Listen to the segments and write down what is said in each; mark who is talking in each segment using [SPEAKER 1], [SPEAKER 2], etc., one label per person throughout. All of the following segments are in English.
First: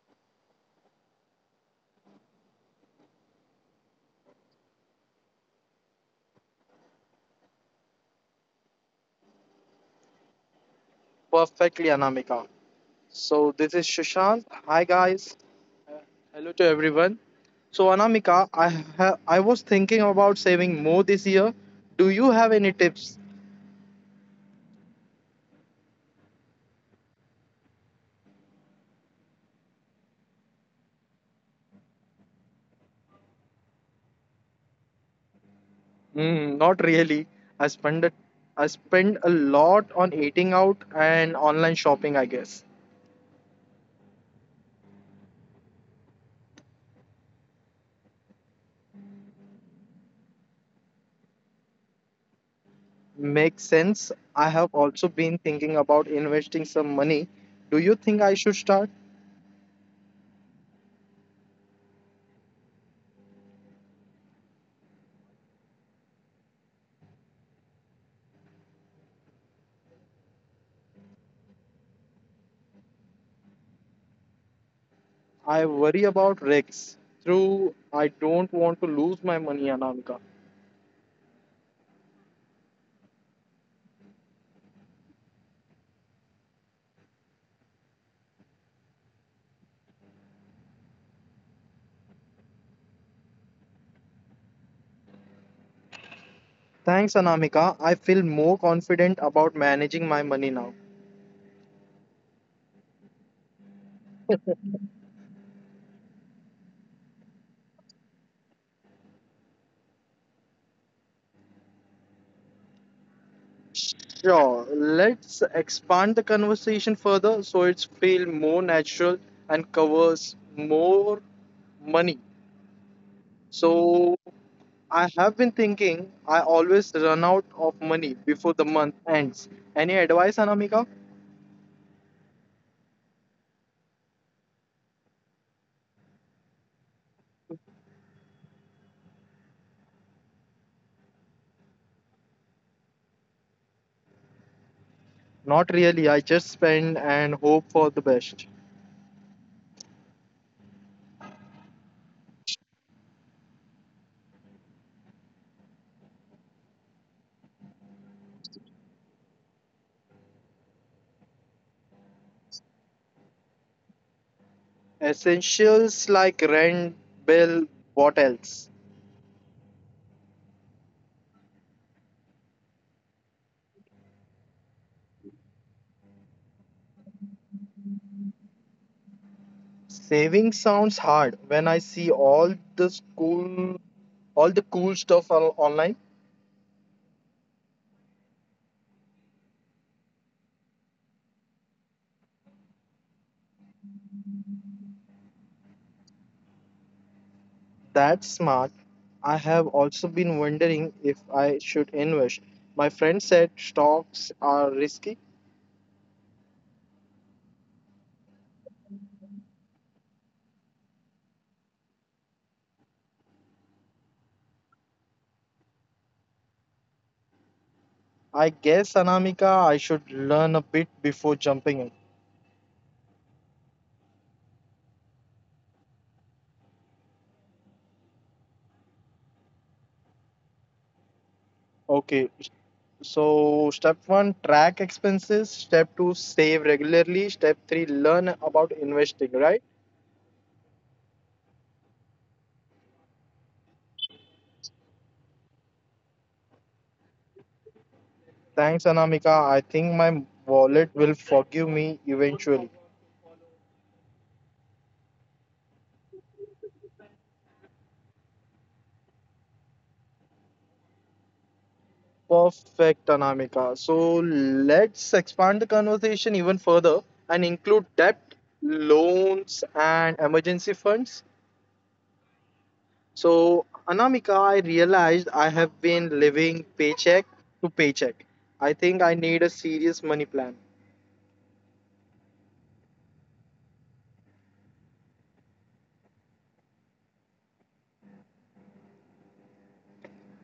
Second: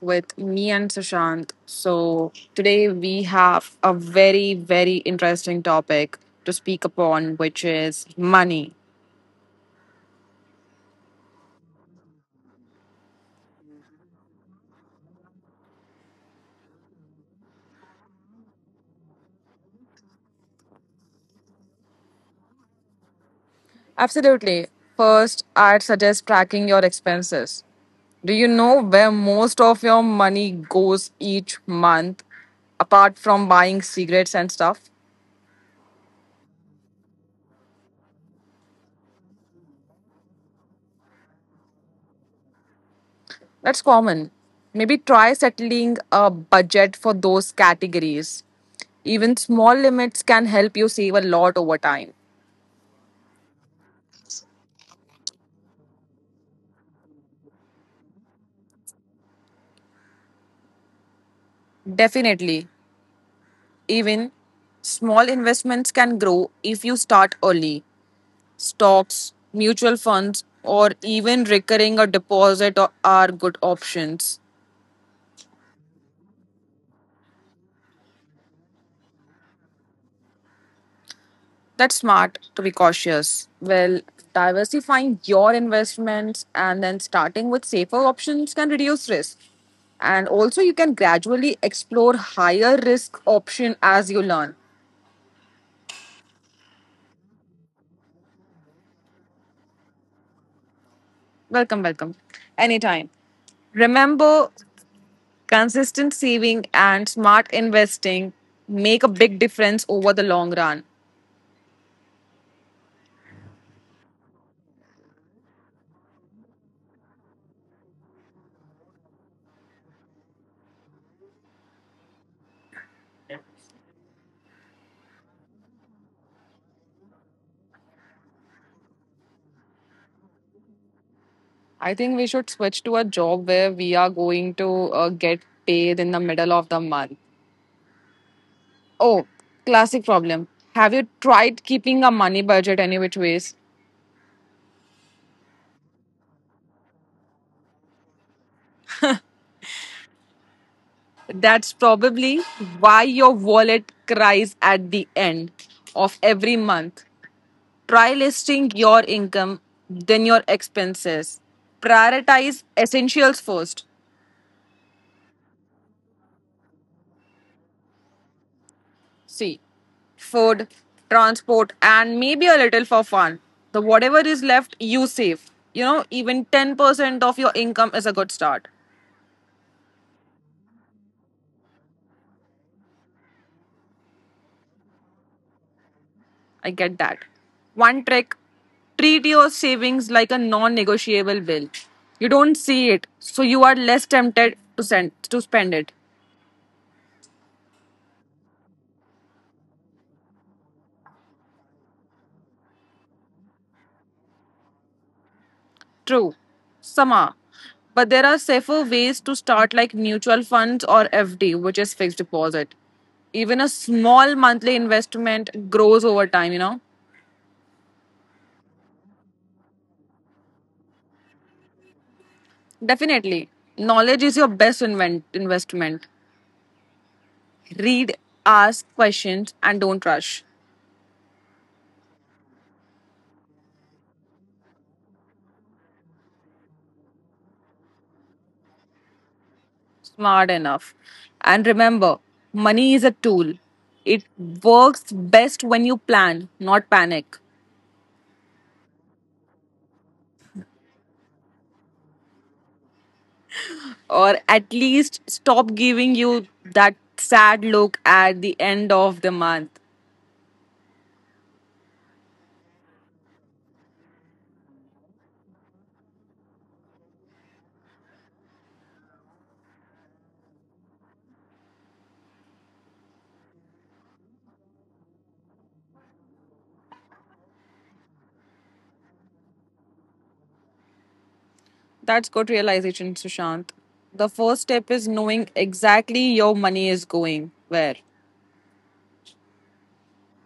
[SPEAKER 1] with me and Sushant. So, today we have a very, very interesting topic to speak upon, which is money.
[SPEAKER 2] Perfectly, Anamika. So, this is Shashant. Hi, guys. Uh, Hello to everyone. So, Anamika, I was thinking about saving more this year. Do you have any tips?
[SPEAKER 1] Absolutely. First, I'd suggest tracking your expenses. Do you know where most of your money goes each month, apart from buying cigarettes and stuff?
[SPEAKER 2] Mm, not really. I spend a, I spend a lot on eating out and online shopping, I guess.
[SPEAKER 1] That's common. Maybe try settling a budget for those categories. Even small limits can help you save a lot over time.
[SPEAKER 2] Makes sense. I have also been thinking about investing some money. Do you think I should start?
[SPEAKER 1] Definitely. Even small investments can grow if you start early. Stocks, mutual funds, or even recurring a deposit are good options.
[SPEAKER 2] I worry about risks. Through, I don't want to lose my money, Anamika.
[SPEAKER 1] That's smart to be cautious. Well, diversifying your investments and then starting with safer options can reduce risk. And also, you can gradually explore higher risk option as you learn.
[SPEAKER 2] Thanks, Anamika. I feel more confident about managing my money now.
[SPEAKER 1] Welcome, welcome. Anytime. Remember, consistent saving and smart investing make a big difference over the long run.
[SPEAKER 2] Sure, let's expand the conversation further so it's feel more natural and covers more money. So I have been thinking I always run out of money before the month ends. Any advice, Anamika?
[SPEAKER 1] I think we should switch to a job where we are going to get paid in the middle of the month. Oh, classic problem. Have you tried keeping a money budget any which ways?
[SPEAKER 2] Not really. I just spend and hope for the best.
[SPEAKER 1] That's probably why your wallet cries at the end of every month. Try listing your income, then your expenses. Prioritize essentials first.
[SPEAKER 2] Essentials like rent, bill, what else?
[SPEAKER 1] See, food, transport, and maybe a little for fun. The Whatever is left, you save. You know, even 10% of your income is a good start.
[SPEAKER 2] Saving sounds hard when I see all the school, all the cool stuff online.
[SPEAKER 1] I get that. One trick: treat your savings like a non negotiable bill. You don't see it, so you are less tempted to spend it.
[SPEAKER 2] That's smart. I have also been wondering if I should invest. My friend said stocks are risky.
[SPEAKER 1] True, Sama. But there are safer ways to start, like mutual funds or FD, which is fixed deposit. Even a small monthly investment grows over time, you know?
[SPEAKER 2] I guess Anamika, I should learn a bit before jumping in.
[SPEAKER 1] Definitely. Knowledge is your best investment. Read, ask questions, and don't rush.
[SPEAKER 2] Okay, so step one, track expenses. Step two, save regularly. Step three, learn about investing, right?
[SPEAKER 1] Smart enough. And remember, money is a tool. It works best when you plan, not panic.
[SPEAKER 2] Thanks, Anamika. I think my wallet will forgive me eventually.
[SPEAKER 1] Or at least stop giving you that sad look at the end of the month.
[SPEAKER 2] Perfect, Anamika. So let's expand the conversation even further and include debt, loans, and emergency funds. So, Anamika, I realized I have been living paycheck to paycheck. I think I need a serious money plan.
[SPEAKER 1] That's good realization, Sushant. The first step is knowing exactly your money is going where.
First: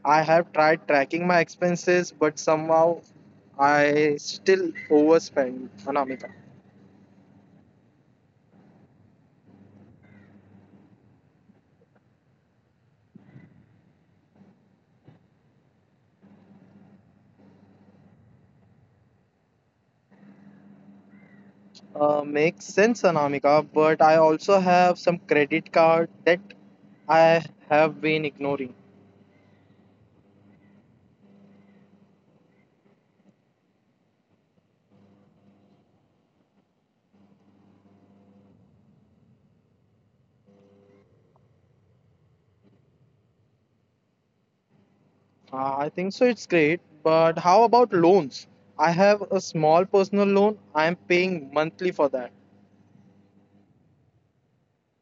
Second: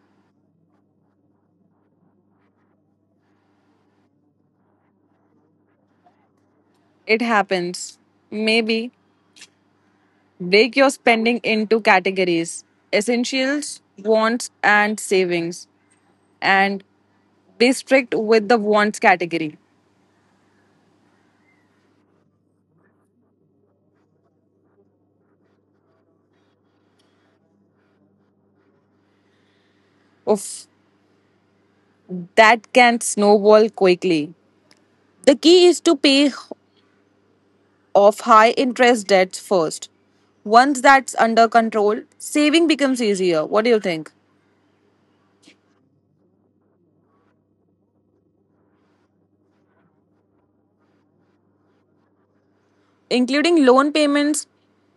[SPEAKER 2] I have tried tracking my expenses, but somehow I still overspend, Anamika.
[SPEAKER 1] It happens. Maybe break your spending into categories: essentials, wants, and savings, and be strict with the wants category.
[SPEAKER 2] Makes sense, Anamika, but I also have some credit card that I have been ignoring.
[SPEAKER 1] Of that can snowball quickly. The key is to pay of high interest debts first. Once that's under control, saving becomes easier. What do you think?
[SPEAKER 2] I think so, it's great, but how about loans? I have a small personal loan, I'm paying monthly for that.
[SPEAKER 1] Including loan payments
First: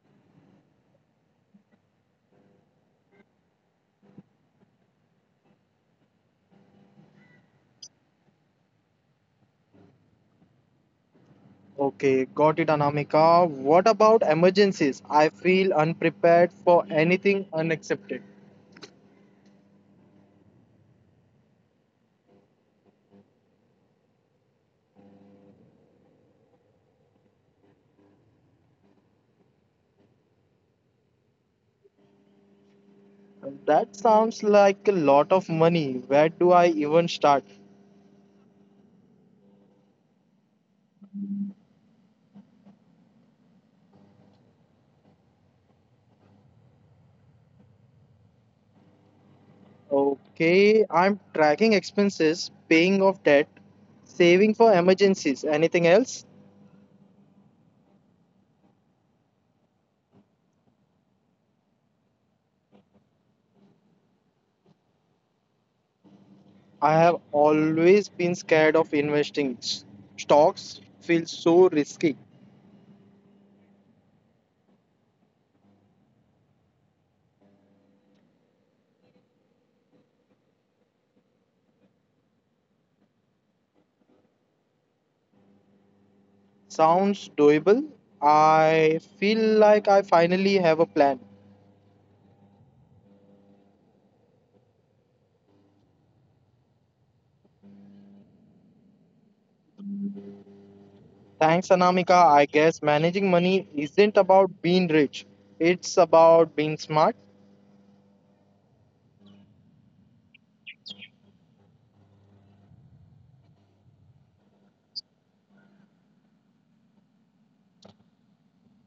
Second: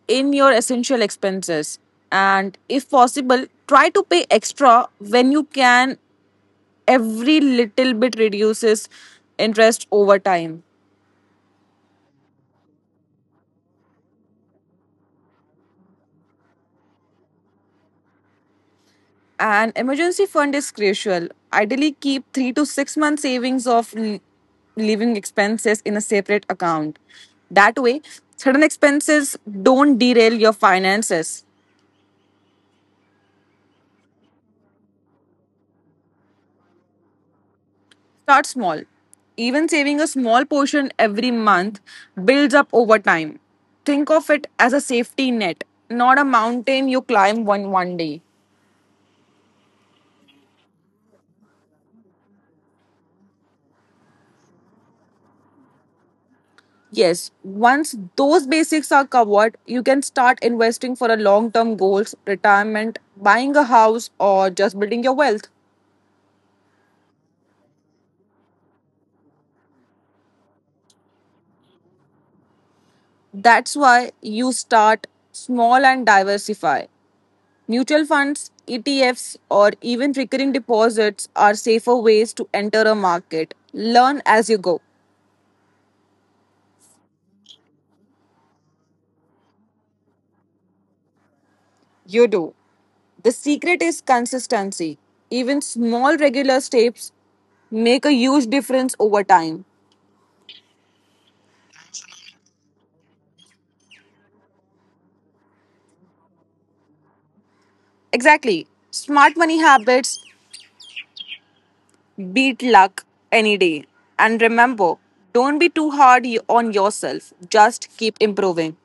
[SPEAKER 1] in your essential expenses. And if possible, try to pay extra when you can. Every little bit reduces interest over time.
[SPEAKER 2] Okay, got it, Anamika. What about emergencies? I feel unprepared for anything unexpected.
[SPEAKER 1] An emergency fund is crucial. Ideally, keep 3 to 6 months savings of living expenses in a separate account. That way, sudden expenses don't derail your finances.
[SPEAKER 2] That sounds like a lot of money. Where do I even start?
[SPEAKER 1] Start small. Even saving a small portion every month builds up over time. Think of it as a safety net, not a mountain you climb one day.
[SPEAKER 2] Okay, I'm tracking expenses, paying off debt, saving for emergencies. Anything else?
[SPEAKER 1] Yes, once those basics are covered, you can start investing for a long-term goals, retirement, buying a house or just building your wealth.
[SPEAKER 2] I have always been scared of investing. Stocks feel so risky.
[SPEAKER 1] That's why you start small and diversify. Mutual funds, ETFs or even recurring deposits are safer ways to enter a market. Learn as you go.
[SPEAKER 2] Sounds doable. I feel like I finally have a plan.
[SPEAKER 1] You do. The secret is consistency. Even small regular steps make a huge difference over time.
[SPEAKER 2] Thanks, Anamika. I guess managing money isn't about being rich, it's about being smart.
[SPEAKER 1] Exactly. Smart money habits beat luck any day. And remember, don't be too hard on yourself. Just keep improving.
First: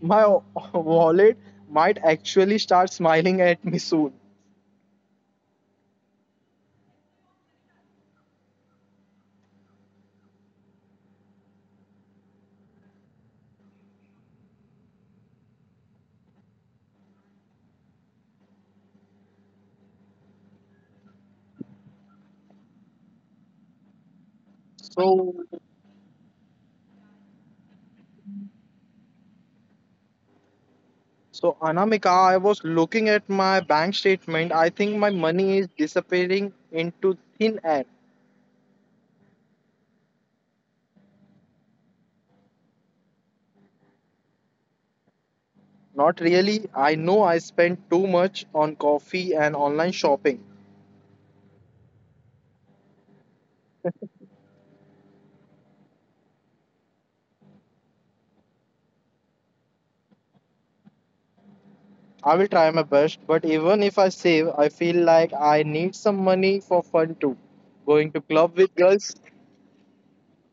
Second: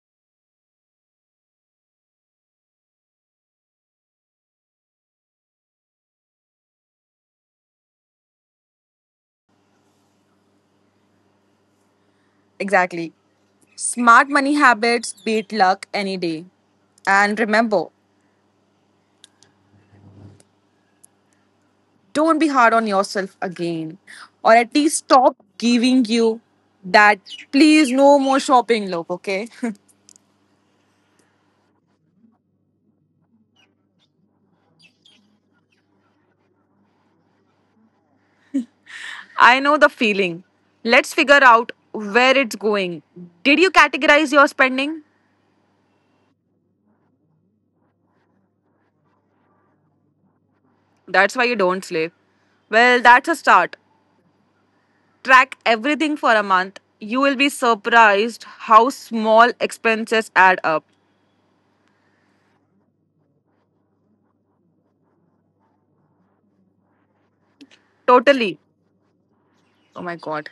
[SPEAKER 2] My wallet might actually start smiling at me soon.
[SPEAKER 1] Exactly. Smart money habits beat luck any day. And remember, don't be hard on yourself again. Or at least
[SPEAKER 2] So,
[SPEAKER 1] stop giving you that, please, no more shopping look, okay?
[SPEAKER 2] So, Anamika, I was looking at my bank statement. I think my money is disappearing into thin air.
[SPEAKER 1] I know the feeling. Let's figure out where it's going. Did you categorize your spending?
[SPEAKER 2] Not really. I know I spend too much on coffee and online shopping.
[SPEAKER 1] That's why you don't sleep. Well, that's a start. Track everything for a month. You will be surprised how small expenses add up.
[SPEAKER 2] I will try my best, but even if I save, I feel like I need some money for fun too. Going to club
[SPEAKER 1] Totally.
[SPEAKER 2] with girls?
[SPEAKER 1] Oh my god.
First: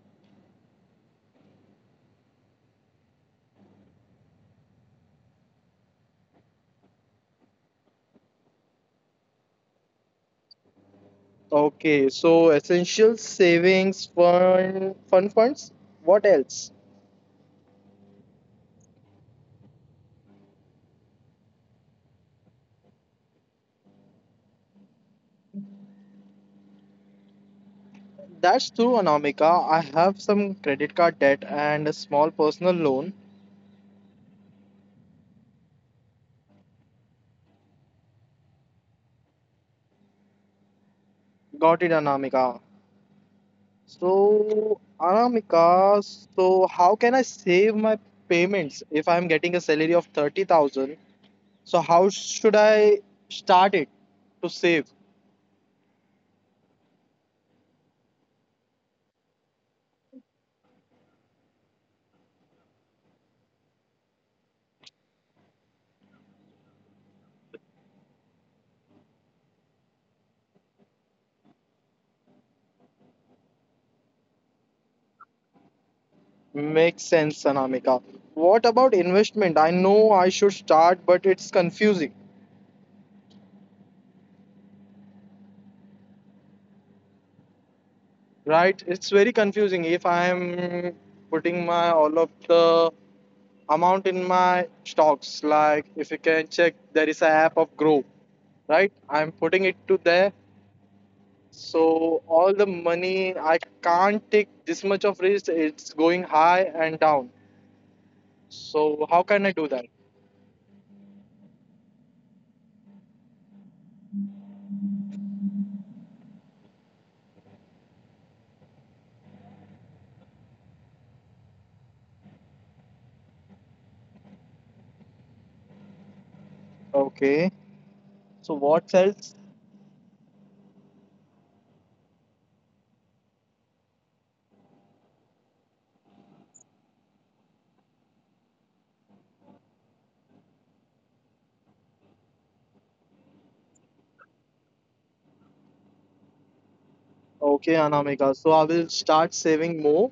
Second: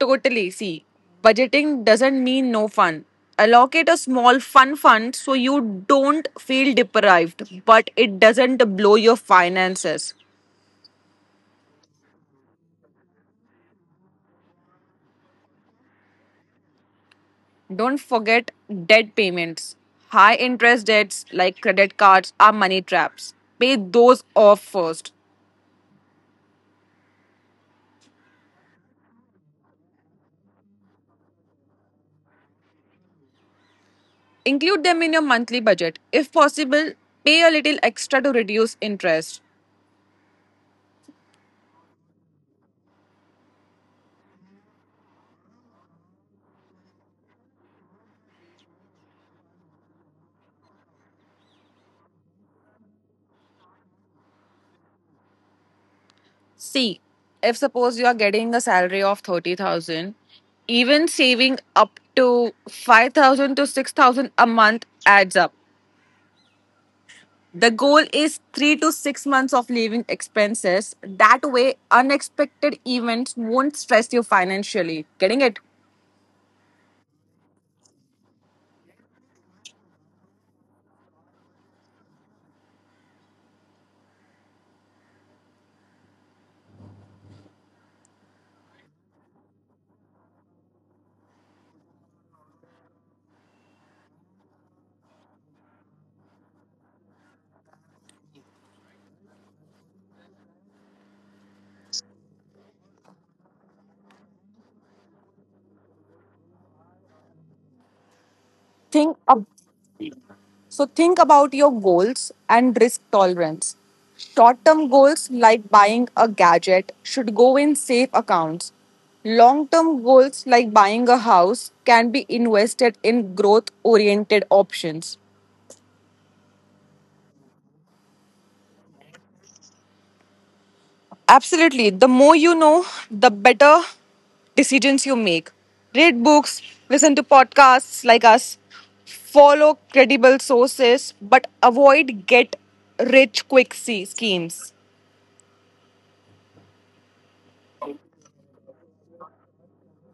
[SPEAKER 1] Totally. See, budgeting doesn't mean no fun. Allocate a small fun fund so you don't feel deprived, but it doesn't blow your finances.
[SPEAKER 2] Okay, so essential savings, fun, fun funds. What else?
[SPEAKER 1] Don't forget debt payments. High interest debts like credit cards are money traps. Pay those off first.
[SPEAKER 2] That's true, Anamika. I have some credit card debt and a small personal loan.
[SPEAKER 1] Include them in your monthly budget. If possible, pay a little extra to reduce interest.
[SPEAKER 2] Got it, Anamika. So, Anamika, so how can I save my payments if I'm getting a salary of 30,000? So, how should I start it to save?
[SPEAKER 1] See, if suppose you are getting a salary of 30,000, even saving up to 5,000 to 6,000 a month adds up. The goal is 3 to 6 months of living expenses. That way unexpected events won't stress you financially. Getting it?
[SPEAKER 2] Makes sense, Anamika. What about investment? I know I should start, but it's confusing, right? It's very confusing if I'm putting my all of the amount in my stocks. Like, if you can check, there is a app of Grow, right? I'm putting it to there. So all the money I can't take this much of risk. It's going high and down. So
[SPEAKER 1] Think
[SPEAKER 2] how
[SPEAKER 1] about
[SPEAKER 2] can I do that?
[SPEAKER 1] So think about your goals and risk tolerance. Short term goals like buying a gadget should go in safe accounts. Long term goals like buying a house can be invested in growth oriented options.
[SPEAKER 2] Okay. So what else?
[SPEAKER 1] Absolutely. The more you know, the better decisions you make. Read books, listen to podcasts like us, follow credible sources, but avoid get rich quick schemes.
[SPEAKER 2] Okay, Anamika. So I will start saving more.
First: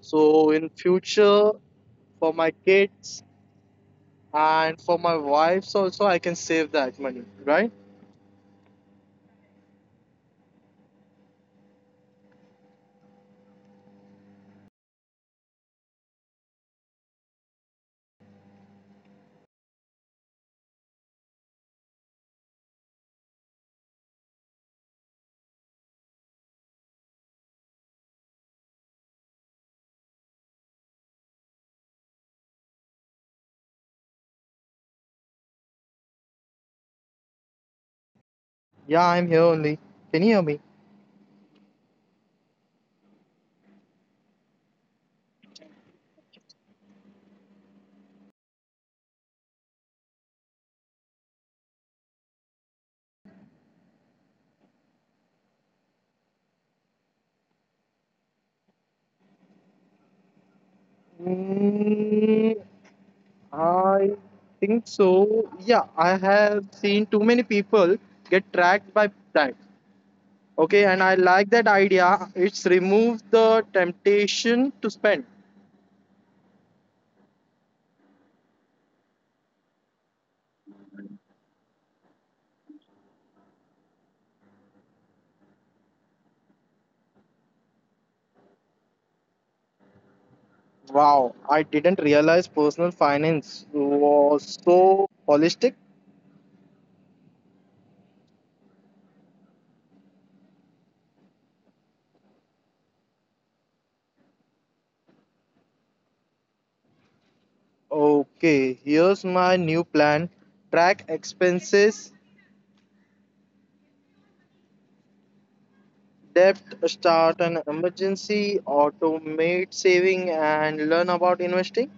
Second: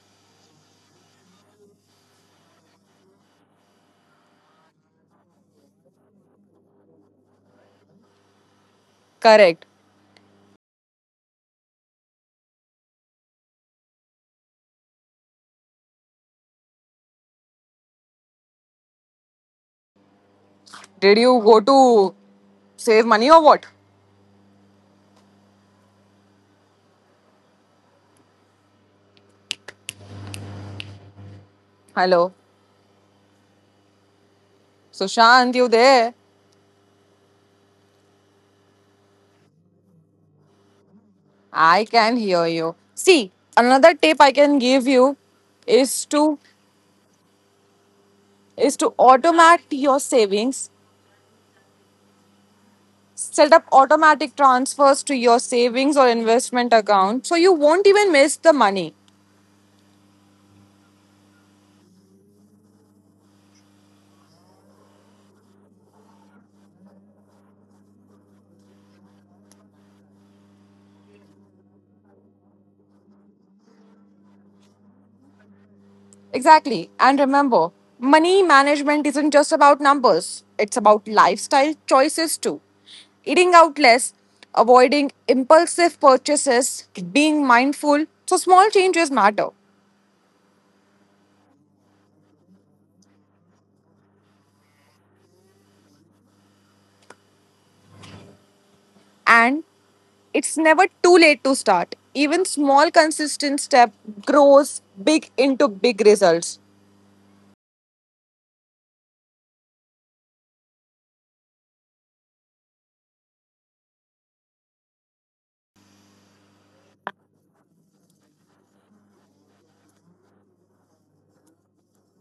[SPEAKER 2] So in future for my kids and for my wives also I can save that money, right?
[SPEAKER 1] Correct. Did you go to save money or what? Hello. Sushant, you there?
[SPEAKER 2] Yeah, I'm here only. Can you hear me?
[SPEAKER 1] I can hear you. See, another tip I can give you is to is to automate your savings. Set up automatic transfers to your savings or investment account so you won't even miss the money.
[SPEAKER 2] Mm, I think so. Yeah, I have seen too many people get tracked by that. Okay, and I like that idea. It's remove the temptation to spend.
[SPEAKER 1] Exactly. And remember, money management isn't just about numbers, it's about lifestyle choices too. Eating out less, avoiding impulsive purchases, being mindful. So, small changes matter.
[SPEAKER 2] Wow, I didn't realize personal finance was so holistic.
[SPEAKER 1] And it's never too late to start. Even small, consistent step grows big into big results.
[SPEAKER 2] Okay, here's my new plan, track expenses, debt, start an emergency, automate saving, and learn about investing.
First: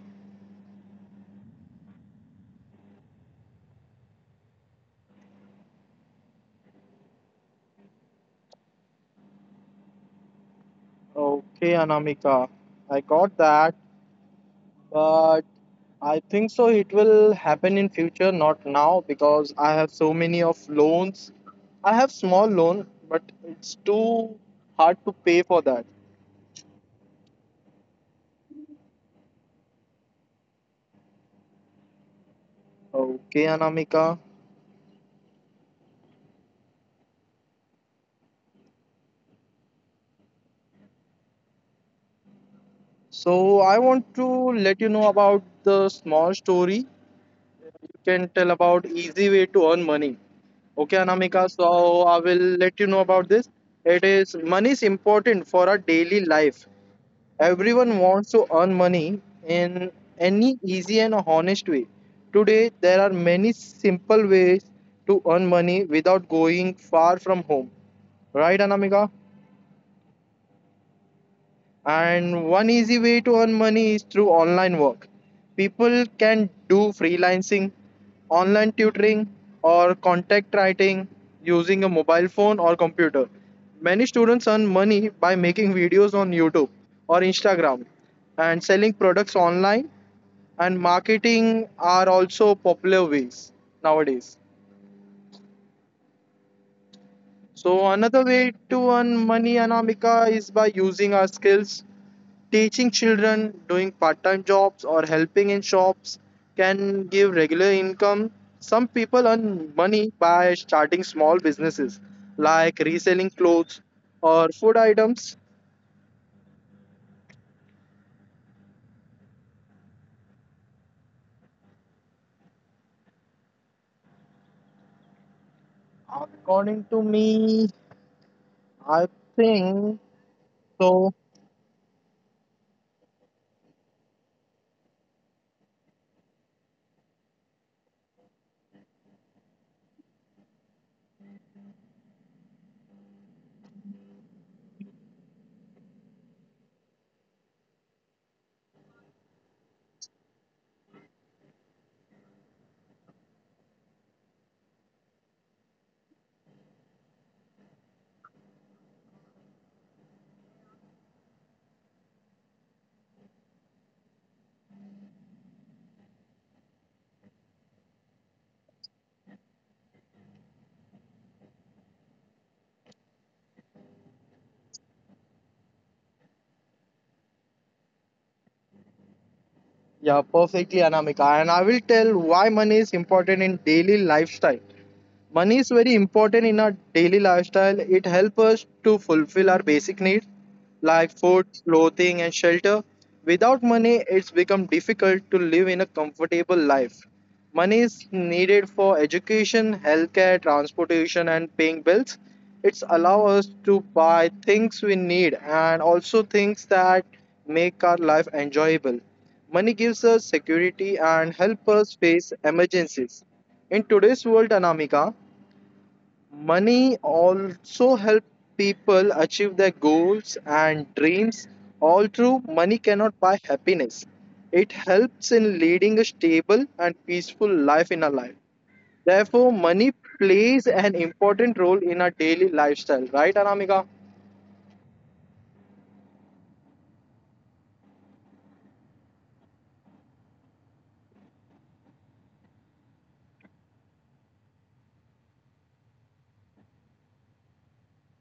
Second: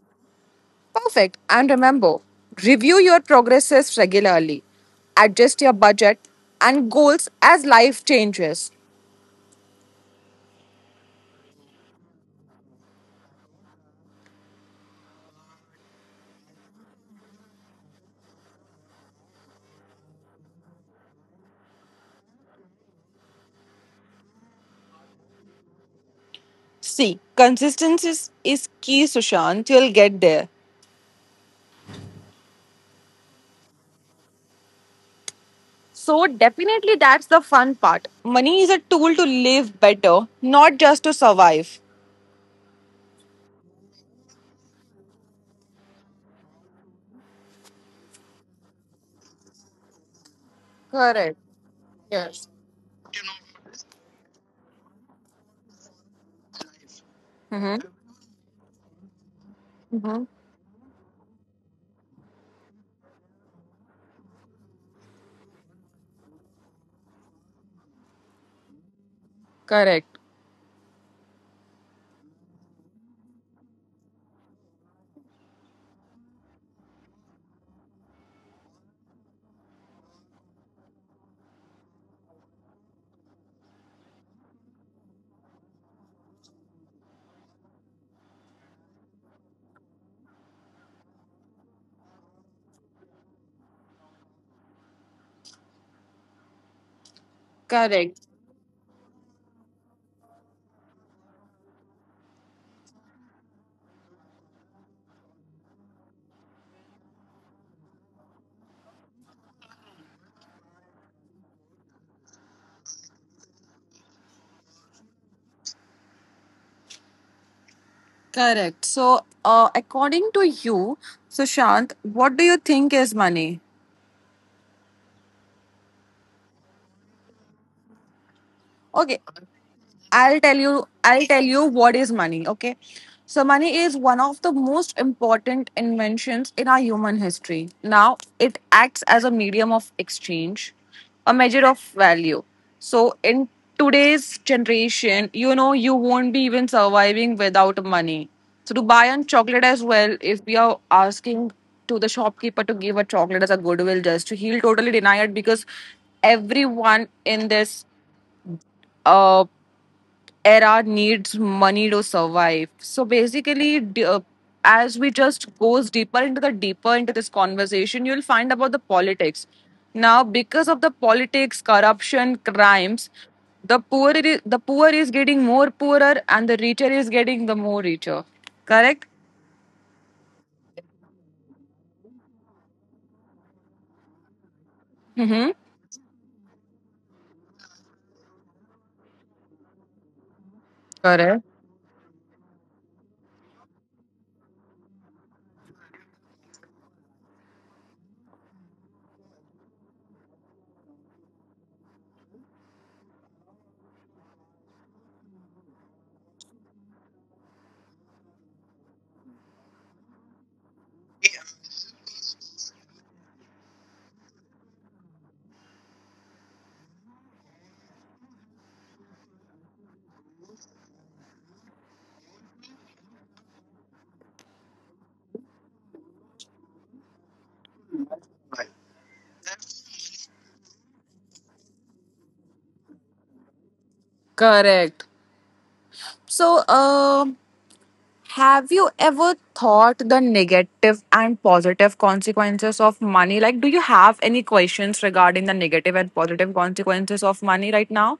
[SPEAKER 1] Perfect. And remember, review your progresses regularly, adjust your budget and goals as life changes.
[SPEAKER 2] Okay, Anamika, I got that, but I think so it will happen in future, not now, because I have so many of loans I have small loan, but it's too hard to pay for that.
[SPEAKER 1] See, consistency is key, Sushant. You'll get there.
[SPEAKER 2] Okay, Anamika.
[SPEAKER 1] So, definitely, that's the fun part. Money is a tool to live better, not just to survive.
[SPEAKER 2] So I want to let you know about the small story. You can tell about easy way to earn money. Okay,
[SPEAKER 1] Correct.
[SPEAKER 2] Anamika. So I will
[SPEAKER 1] Yes.
[SPEAKER 2] let you know about this. It is money is important for our daily life.
[SPEAKER 1] Mhm.
[SPEAKER 2] Everyone wants to earn money in
[SPEAKER 1] Mm-hmm.
[SPEAKER 2] any easy and honest way. Today, there are many simple ways to earn money without going far from home. Right, Anamika?
[SPEAKER 1] Correct.
[SPEAKER 2] And one easy way to earn money is through online work. People can do freelancing, online tutoring, or contact writing using a mobile phone or computer. Many students earn money by making videos on YouTube or Instagram and selling products online, and marketing are also popular ways nowadays. So
[SPEAKER 1] Correct.
[SPEAKER 2] another way to earn money, Anamika, is by using our skills. Teaching children, doing part-time jobs, or helping in shops can give regular income. Some people earn money by starting small businesses like reselling clothes or food items.
[SPEAKER 1] Correct. So, according to you, Sushant, what do you think is money?
[SPEAKER 2] According to me, I
[SPEAKER 1] Okay.
[SPEAKER 2] think
[SPEAKER 1] I'll tell you
[SPEAKER 2] so.
[SPEAKER 1] I'll tell you what is money, okay? So money is one of the most important inventions in our human history. Now it acts as a medium of exchange, a measure of value. So in today's generation, you know you won't be even surviving without money. So to buy on chocolate as well, if we are asking to the shopkeeper to give a chocolate as a goodwill gesture, he'll totally deny it because everyone in this uh era needs money to survive. So basically, as we just goes deeper into this conversation, you'll find about the politics. Now, because of the politics, corruption, crimes, the poor is getting more poorer, and the richer is getting the more richer. Correct?
[SPEAKER 2] Yeah, perfectly, Anamika. And I will tell why money is important in daily lifestyle.
[SPEAKER 1] Mm-hmm.
[SPEAKER 2] Money is very important in our daily lifestyle. It helps us to fulfill our basic needs like
[SPEAKER 1] Correct. Correct.
[SPEAKER 2] food, clothing, and shelter. Without money, it's become difficult to live in a comfortable life. Money is needed for education, healthcare, transportation, and paying bills. It's allow us to buy things we need and also things that make our life enjoyable. Money gives us security and help us face emergencies. In today's world, Anamika, money also help people achieve their goals and dreams. All true, money cannot buy happiness. It helps in leading a stable and peaceful life in our life. Therefore, money plays an important role in our daily lifestyle, right, Anamika?
[SPEAKER 1] Correct. So, have you ever thought the negative and positive consequences of money? Like, do you have any questions regarding the negative and positive consequences of money right now?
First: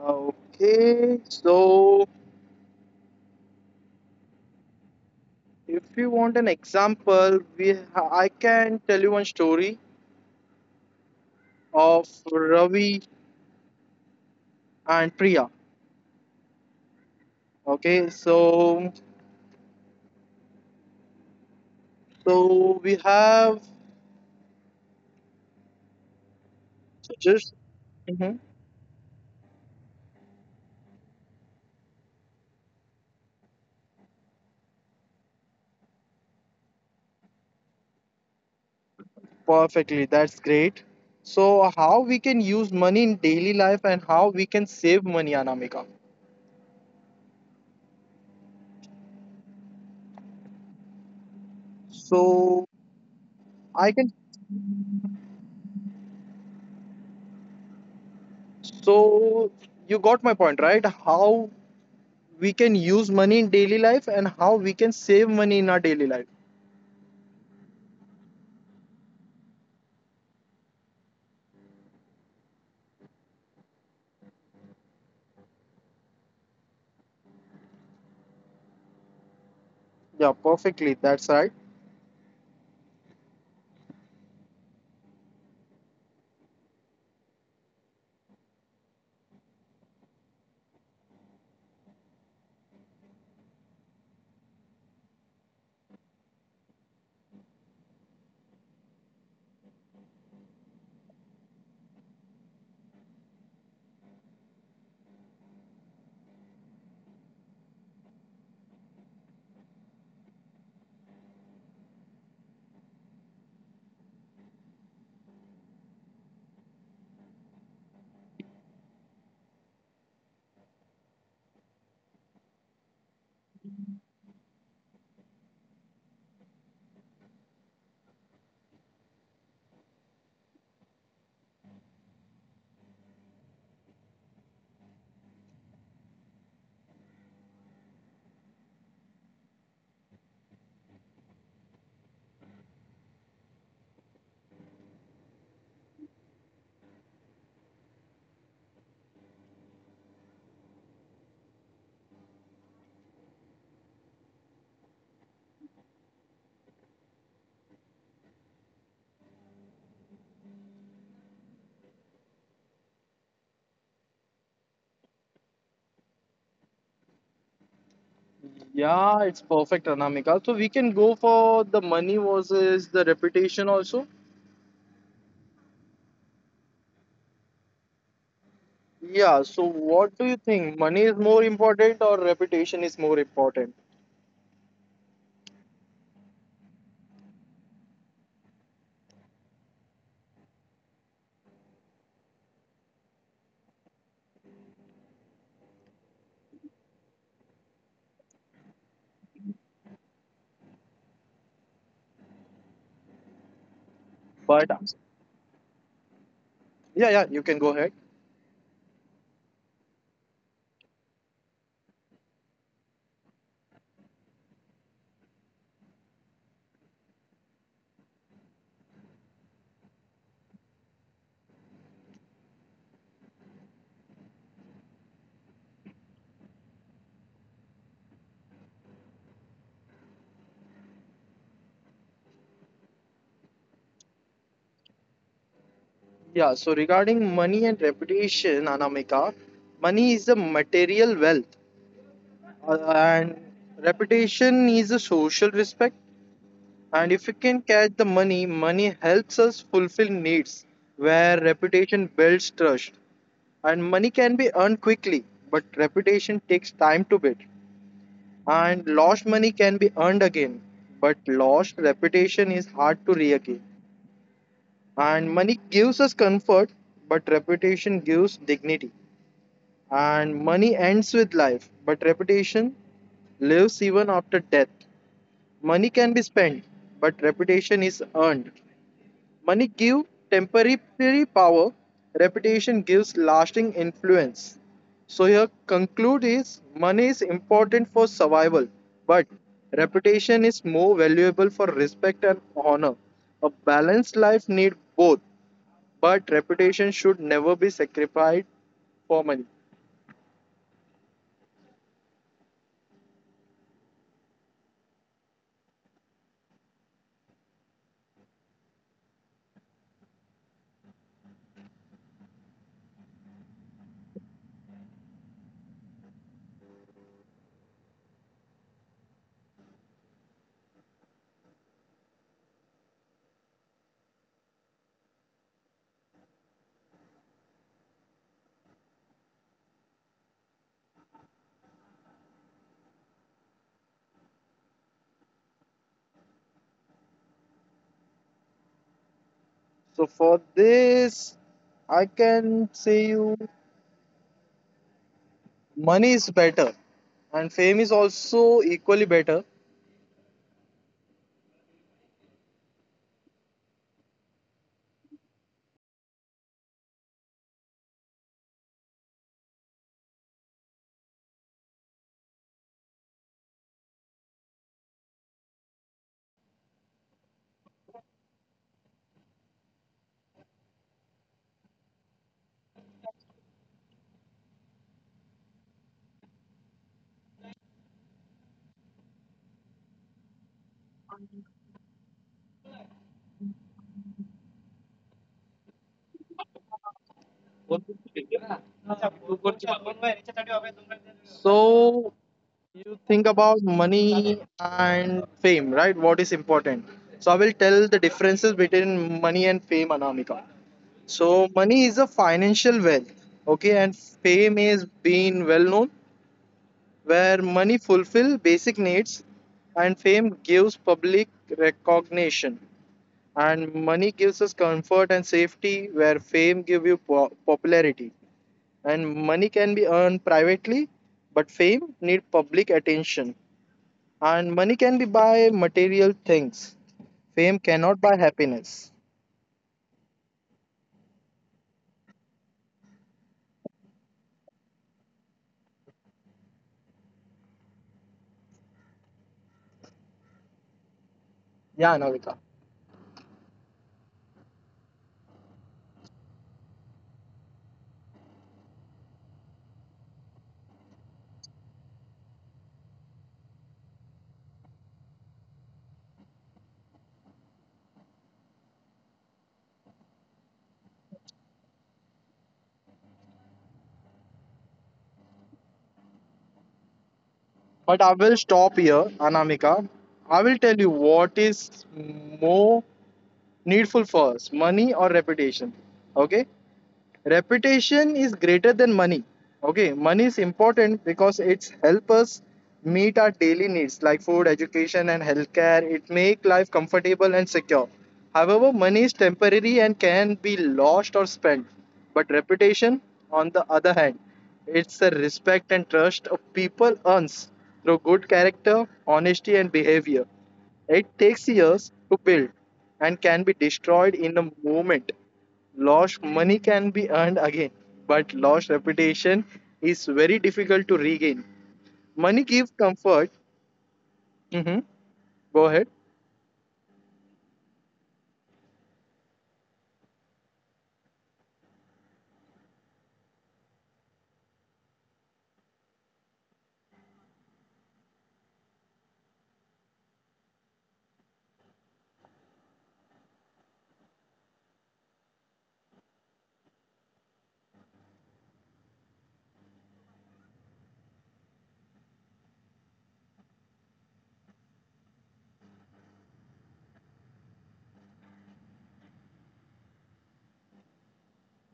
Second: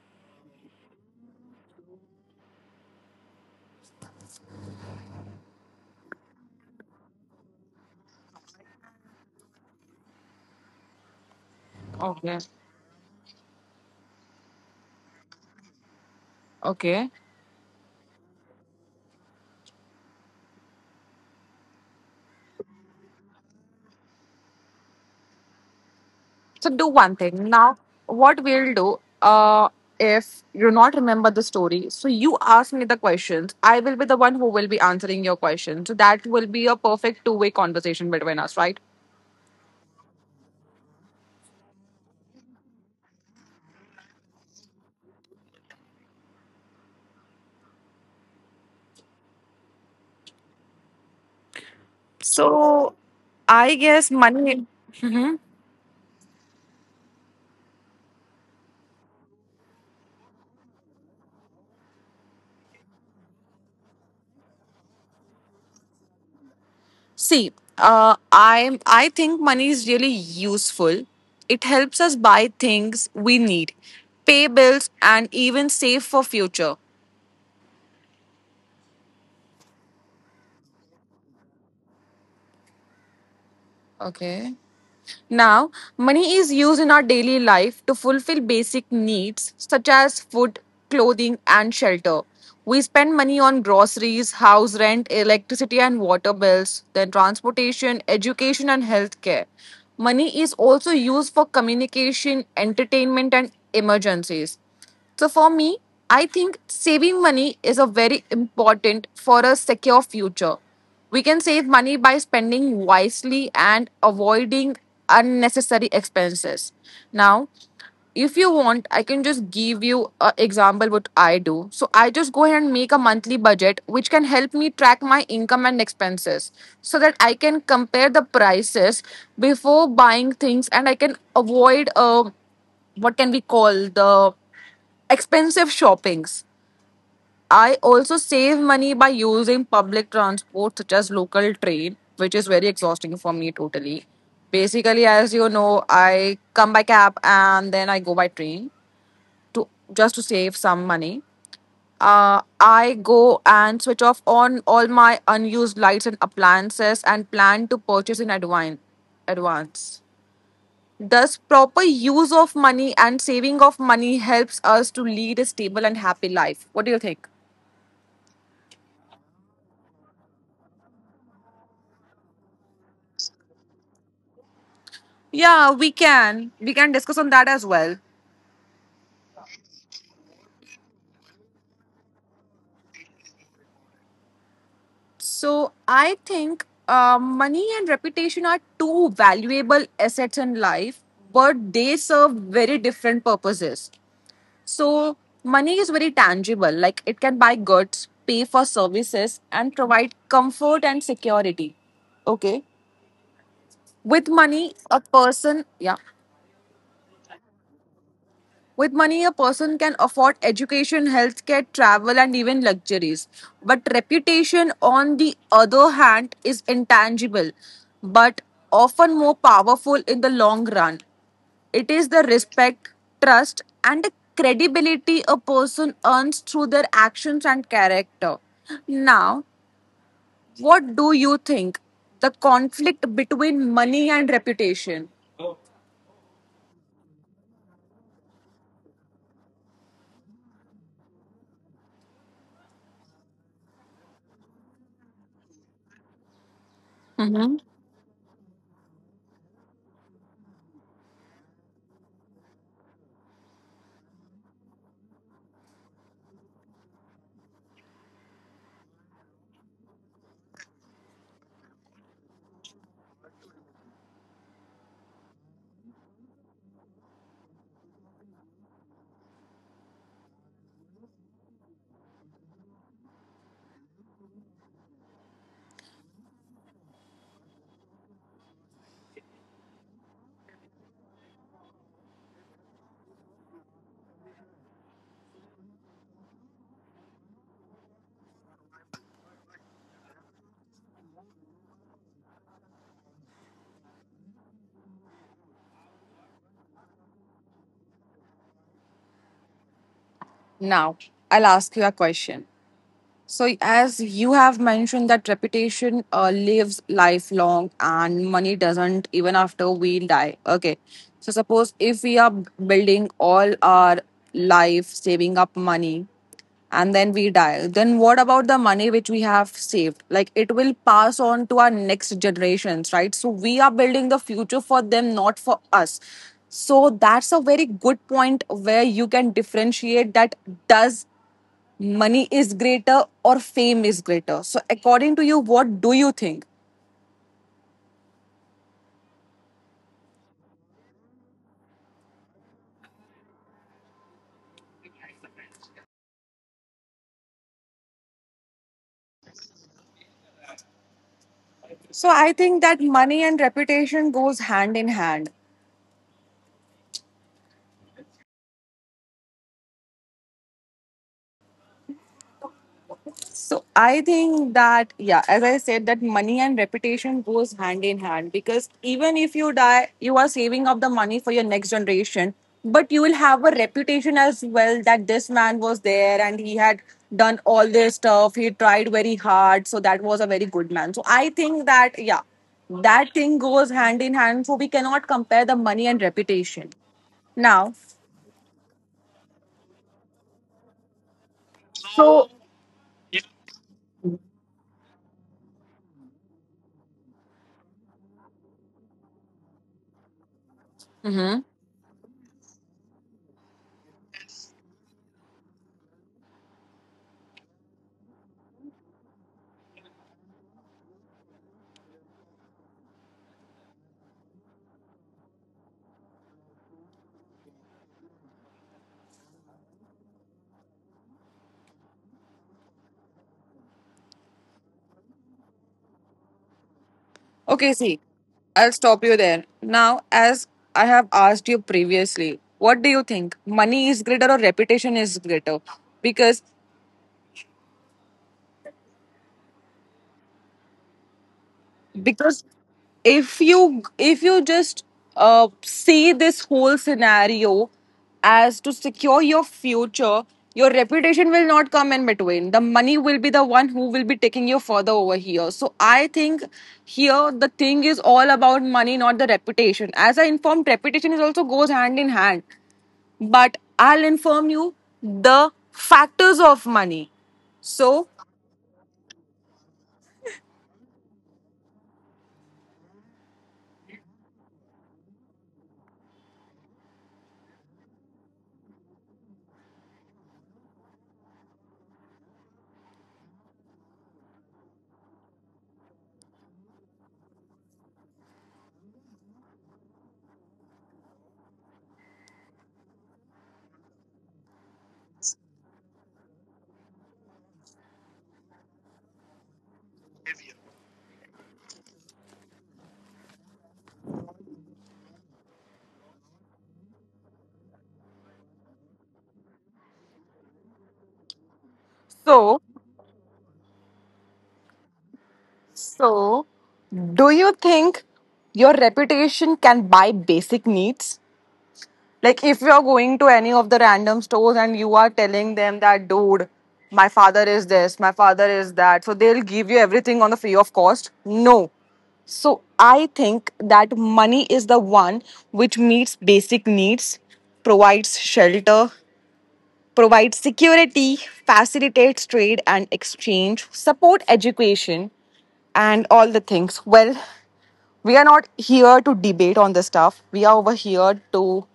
[SPEAKER 2] Okay, so if you want an example, we I can tell you one story of
[SPEAKER 1] Okay.
[SPEAKER 2] Ravi and Priya.
[SPEAKER 1] Okay.
[SPEAKER 2] Okay, so so we have
[SPEAKER 1] So do one thing.
[SPEAKER 2] just
[SPEAKER 1] Now,
[SPEAKER 2] hmm
[SPEAKER 1] what we'll do, if you not remember the story, so you ask me the questions. I will be the one who will be answering your questions. So that will be a perfect two-way conversation between us, right?
[SPEAKER 2] perfectly. That's great. So how we can use money in daily life and how we can save money, Anamika. So
[SPEAKER 1] So I
[SPEAKER 2] I
[SPEAKER 1] guess
[SPEAKER 2] can.
[SPEAKER 1] money. Mhm.
[SPEAKER 2] So you got my point, right? How we can use money in daily life and how we can save money in our daily life.
[SPEAKER 1] See, I think money is really useful. It helps us buy things we need, pay bills, and even save for future.
[SPEAKER 2] Yeah, perfectly. That's right.
[SPEAKER 1] Okay. Now, money is used in our daily life to fulfill basic needs such as food, clothing, and shelter. We spend money on groceries, house rent, electricity and water bills, then transportation, education, and healthcare. Money is also used for communication, entertainment, and emergencies. So for me, I think saving money is a very important for a secure future. We can save money by spending wisely and avoiding unnecessary expenses. Now, if you want, I can just give you an example what I do. So I just go ahead and make a monthly budget which can help me track my income and expenses so that I can compare the prices before buying things and I can avoid what can we call the expensive shoppings. I also save money by using public transport, such as local train, which is very exhausting for me totally. Basically, as you know, I come by cab and then I go by train to just to save some money. I go and switch off on all my unused lights and appliances and plan to purchase in advance. Advance. Thus, proper use of money and saving of money helps us to lead a stable and happy life. What do you think?
[SPEAKER 2] Yeah, it's perfect, Anamika. So we can go for the money versus the reputation also.
[SPEAKER 1] Yeah, we can. We can discuss on that as well.
[SPEAKER 2] Yeah, so what do you think? Money is more important or reputation is more important?
[SPEAKER 1] So I think money and reputation are two valuable assets in life, but they serve very different purposes. So money is very tangible, like it can buy goods, pay for services, and provide comfort and security. Okay. With
[SPEAKER 2] But
[SPEAKER 1] money, a person, yeah.
[SPEAKER 2] yeah, yeah, you can go ahead.
[SPEAKER 1] With money, a person can afford education, healthcare, travel, and even luxuries. But reputation, on the other hand, is intangible, but often more powerful in the long run. It is the respect, trust, and the credibility a person earns through their actions and character. Now, what do you think? The conflict between money and reputation.
[SPEAKER 2] Yeah, so regarding money and reputation, Anamika, money is a material wealth and reputation is a social respect. And if we
[SPEAKER 1] Mhm.
[SPEAKER 2] can catch the money, money helps us fulfill needs where reputation builds trust. And money can be earned quickly, but reputation takes time to build. And lost money can be earned again, but lost reputation is hard to regain. And money gives us comfort, but reputation gives dignity. And money ends with life, but reputation lives even after death. Money can be spent, but reputation is earned. Money gives temporary power, reputation gives lasting influence. So here conclude is money is important for survival, but reputation is more valuable for respect and honor. A balanced life need both, but reputation should never be sacrificed for money.
[SPEAKER 1] Now, I'll ask you a question. So, as you have mentioned, that reputation lives lifelong and money doesn't, even after we die. Okay. So, suppose if we are building all our life, saving up money, and then we die, then what about the money which we have saved? Like, it will pass on to our next generations, right? So, we are building the future for them, not for us. So, that's a very good point where you can differentiate that does money is greater or fame is greater? So according to you, what do you think?
[SPEAKER 2] So for this, I can say you money is better and fame is also equally better.
[SPEAKER 1] So I think that money and reputation goes hand in hand. So I think that, yeah, as I said, that money and reputation goes hand in hand, because even if you die, you are saving up the money for your next generation, but you will have a reputation as well that this man was there and he had done all this stuff. He tried very hard, so that was a very good man. So I think that, yeah, that thing goes hand in hand. So we cannot compare the money and reputation. Now,
[SPEAKER 2] So think about money and fame, right? What is important? So I will tell the differences between money and fame, Anamika. So money is a financial wealth, okay, and fame is being well known, where money fulfill basic needs, and fame gives public recognition, and money gives us comfort and safety, where fame give you popularity, and money can be earned privately, but fame need public attention and money can be buy material things. Fame
[SPEAKER 1] okay, see,
[SPEAKER 2] cannot buy
[SPEAKER 1] I'll
[SPEAKER 2] happiness.
[SPEAKER 1] stop you there. Now, as I have asked you previously, what do you think? Money is greater or reputation is greater? Because
[SPEAKER 2] Yeah, Anamika.
[SPEAKER 1] because if you, if you just see this whole scenario as to secure your future, your reputation will not come in between. The money will be the one who will be taking you further over here. So I think here the thing is all about money, not the reputation. As I informed, reputation is also goes hand in hand, but I'll inform you the factors of money. So,
[SPEAKER 2] But I will stop here, Anamika. I will tell you what is more needful first, money or reputation. Okay? Reputation is greater than money. Okay, money is important because it's help us meet our daily needs like food, education, and healthcare. It make life comfortable and secure. However, money is temporary and can be lost or spent, but reputation, on the other hand, it's the respect and trust a people earns through good character, honesty, and behavior. It takes years to build and can be destroyed in a moment. Lost money can be earned again, but lost reputation is very difficult to regain. Money
[SPEAKER 1] so,
[SPEAKER 2] gives comfort. Hmm. Go ahead.
[SPEAKER 1] so, do you think your reputation can buy basic needs? Like, if you're going to any of the random stores and you are telling them that, dude, my father is this, my father is that, so they'll give you everything on the free of cost? No. So I think that money is the one which meets basic needs, provides shelter, provide security, facilitates trade and exchange, support education, and all the things. Well, we are not here to debate on this stuff. We are over here to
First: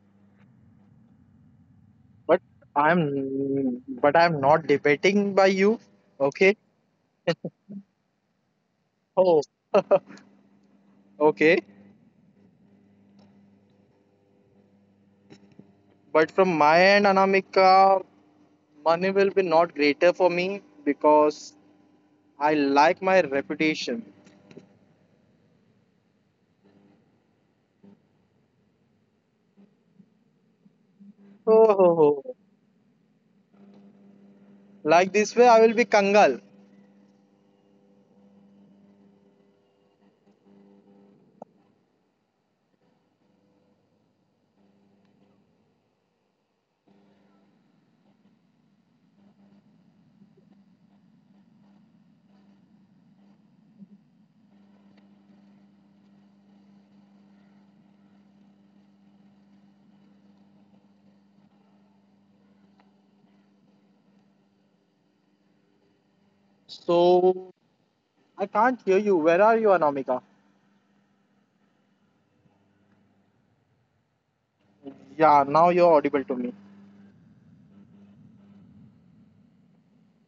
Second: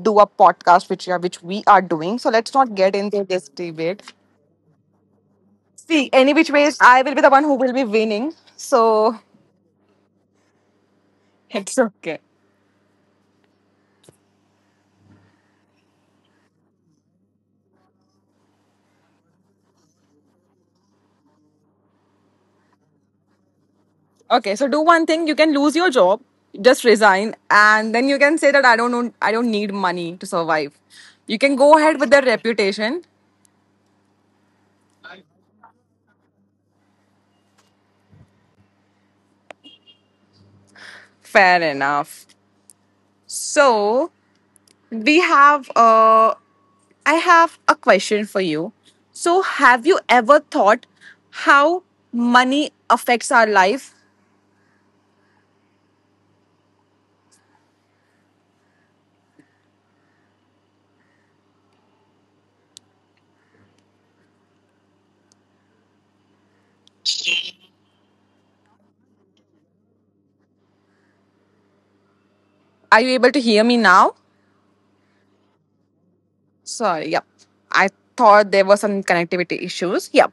[SPEAKER 1] do a podcast, which are which we are doing. So
[SPEAKER 2] But
[SPEAKER 1] let's not get into this
[SPEAKER 2] I'm
[SPEAKER 1] debate.
[SPEAKER 2] but I'm not debating by you.
[SPEAKER 1] See, any which
[SPEAKER 2] Okay.
[SPEAKER 1] ways, I will be the one who will be winning. So
[SPEAKER 2] Oh. Okay.
[SPEAKER 1] it's okay.
[SPEAKER 2] But from my end, Anamika, money will be not greater for me because I like my reputation.
[SPEAKER 1] Okay, so do one thing. You can lose your job, just resign, and then you can say that I don't know, I don't need money to survive. You can go ahead with the
[SPEAKER 2] Oh.
[SPEAKER 1] reputation.
[SPEAKER 2] Like this way, I will be Kangal.
[SPEAKER 1] Fair enough. So we have I have a question for you. So have you ever thought how money affects our life?
[SPEAKER 2] So I can't hear you. Where are you, Anamika?
[SPEAKER 1] Are you able to hear me now?
[SPEAKER 2] Yeah, now you're audible to me.
[SPEAKER 1] Sorry, yeah. I thought there were some connectivity issues. Yeah.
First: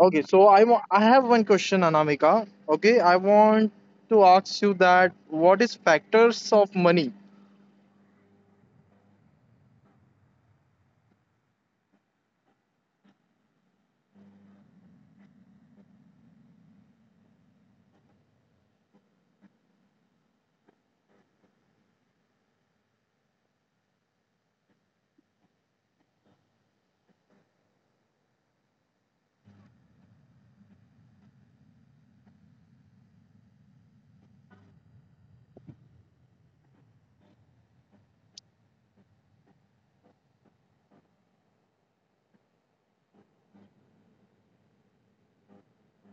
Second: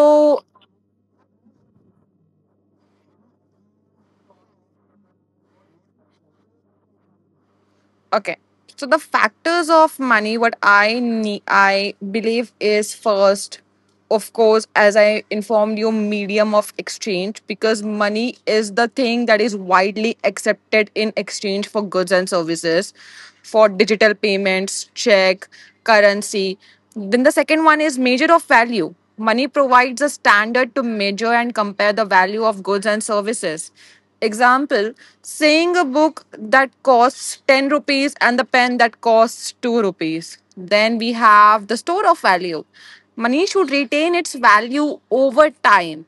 [SPEAKER 2] Okay, so I have one question, Anamika. Okay, I want to ask you that what is factors of money?
[SPEAKER 1] okay, so the factors of money, what I need, I believe, is first, of course, as I informed you, medium of exchange, because money is the thing that is widely accepted in exchange for goods and services, for digital payments, check, currency. Then the second one is measure of value. Money provides a standard to measure and compare the value of goods and services. Example, saying a book that costs 10 rupees and the pen that costs 2 rupees. Then we have the store of value. Money should retain its value over time,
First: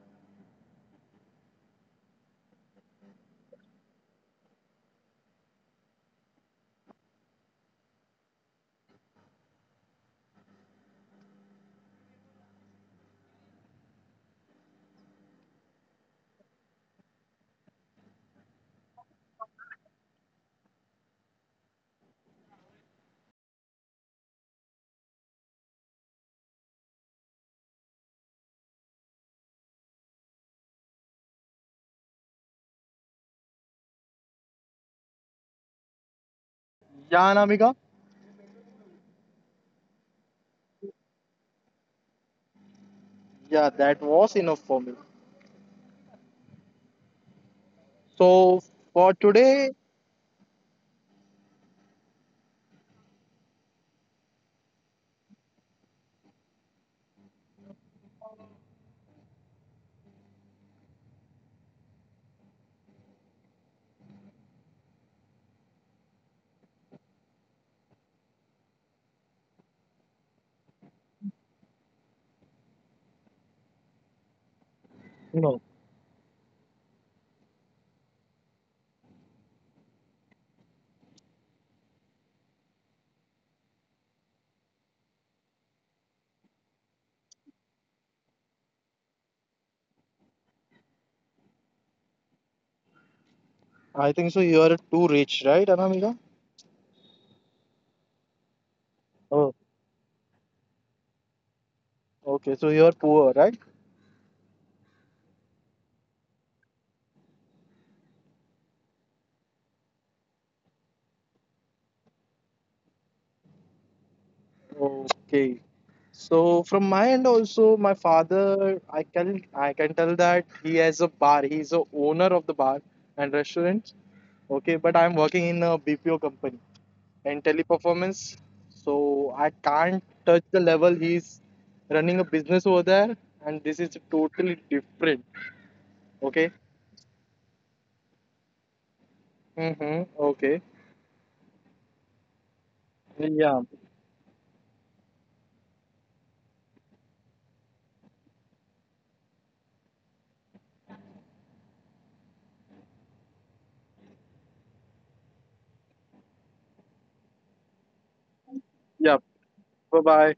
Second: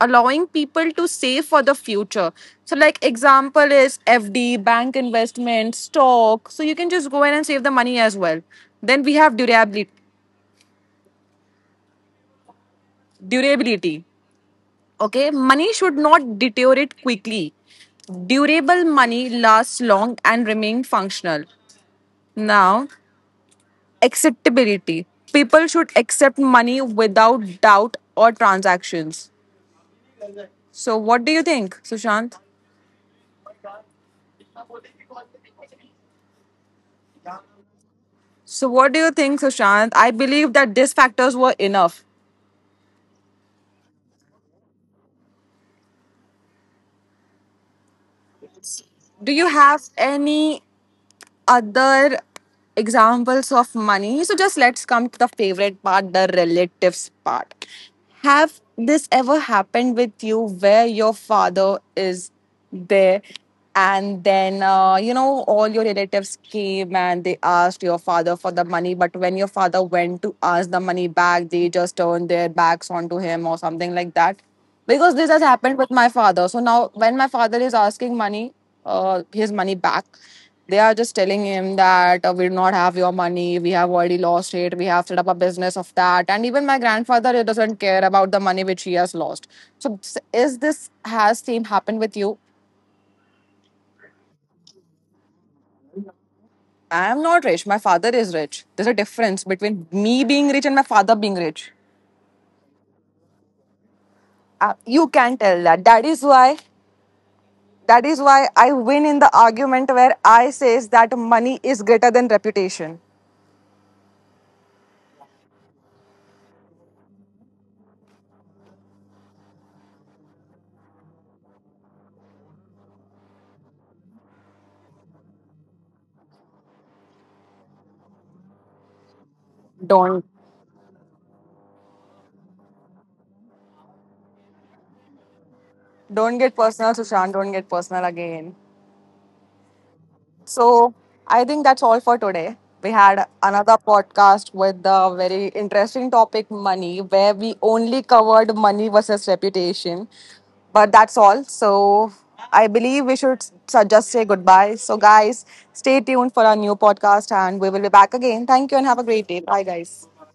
[SPEAKER 1] allowing people to save for the future. So, like example is FD, bank investment, stock. So you can just go in and save the money as well. Then we have durability. Okay, money should not deteriorate quickly. Durable money lasts long and remain functional. Now, acceptability. People should accept money without doubt or transactions. So, what do you think, Sushant?
[SPEAKER 2] Yeah, Anamika.
[SPEAKER 1] So, what do you think, Sushant? I believe that these factors were enough.
[SPEAKER 2] Yeah, that was enough for me. So for
[SPEAKER 1] Do you
[SPEAKER 2] today,
[SPEAKER 1] have any other examples of money? So just let's come to the favorite part, the relatives part. Have this ever happened with you, where your father is there and then, you know, all your relatives came and they asked your father for the money, but when your father went to ask the money back, they just turned their backs onto him or something like that? Because this has happened with my father. So now, when my father is asking money, his money back, they are just telling him that, we do not have your money. We have already lost it. We have set up a business of that. And even my grandfather, he doesn't care about the money which he has lost. So is this has same happened with you?
[SPEAKER 2] I think so. You are too rich, right, Anamika?
[SPEAKER 1] I am not rich. My father is rich. There's a difference
[SPEAKER 2] Oh,
[SPEAKER 1] between me being rich and my father being rich.
[SPEAKER 2] okay. So you are poor, right?
[SPEAKER 1] You can tell that. That is why. That is why I win in the argument where I says that money is greater than reputation.
[SPEAKER 2] Okay. So from my end also, my father, I can tell that he has a bar. He's a owner of the bar and restaurant. Okay, but I'm working in a BPO company and teleperformance. So I can't
[SPEAKER 1] Don't.
[SPEAKER 2] touch the level he's running a business over there, and this is totally different.
[SPEAKER 1] Don't
[SPEAKER 2] Okay.
[SPEAKER 1] get personal, Sushant. Don't get personal again.
[SPEAKER 2] Mm-hmm. Okay.
[SPEAKER 1] So I think that's all for today. We had
[SPEAKER 2] Yeah.
[SPEAKER 1] another podcast with the very interesting topic money, where we only covered money versus reputation. But that's all. So I believe we should just say goodbye. So, guys, stay tuned for our new podcast and we will be back again. Thank you and have a
[SPEAKER 2] Yeah.
[SPEAKER 1] great day. Bye,
[SPEAKER 2] Bye
[SPEAKER 1] guys.
[SPEAKER 2] bye.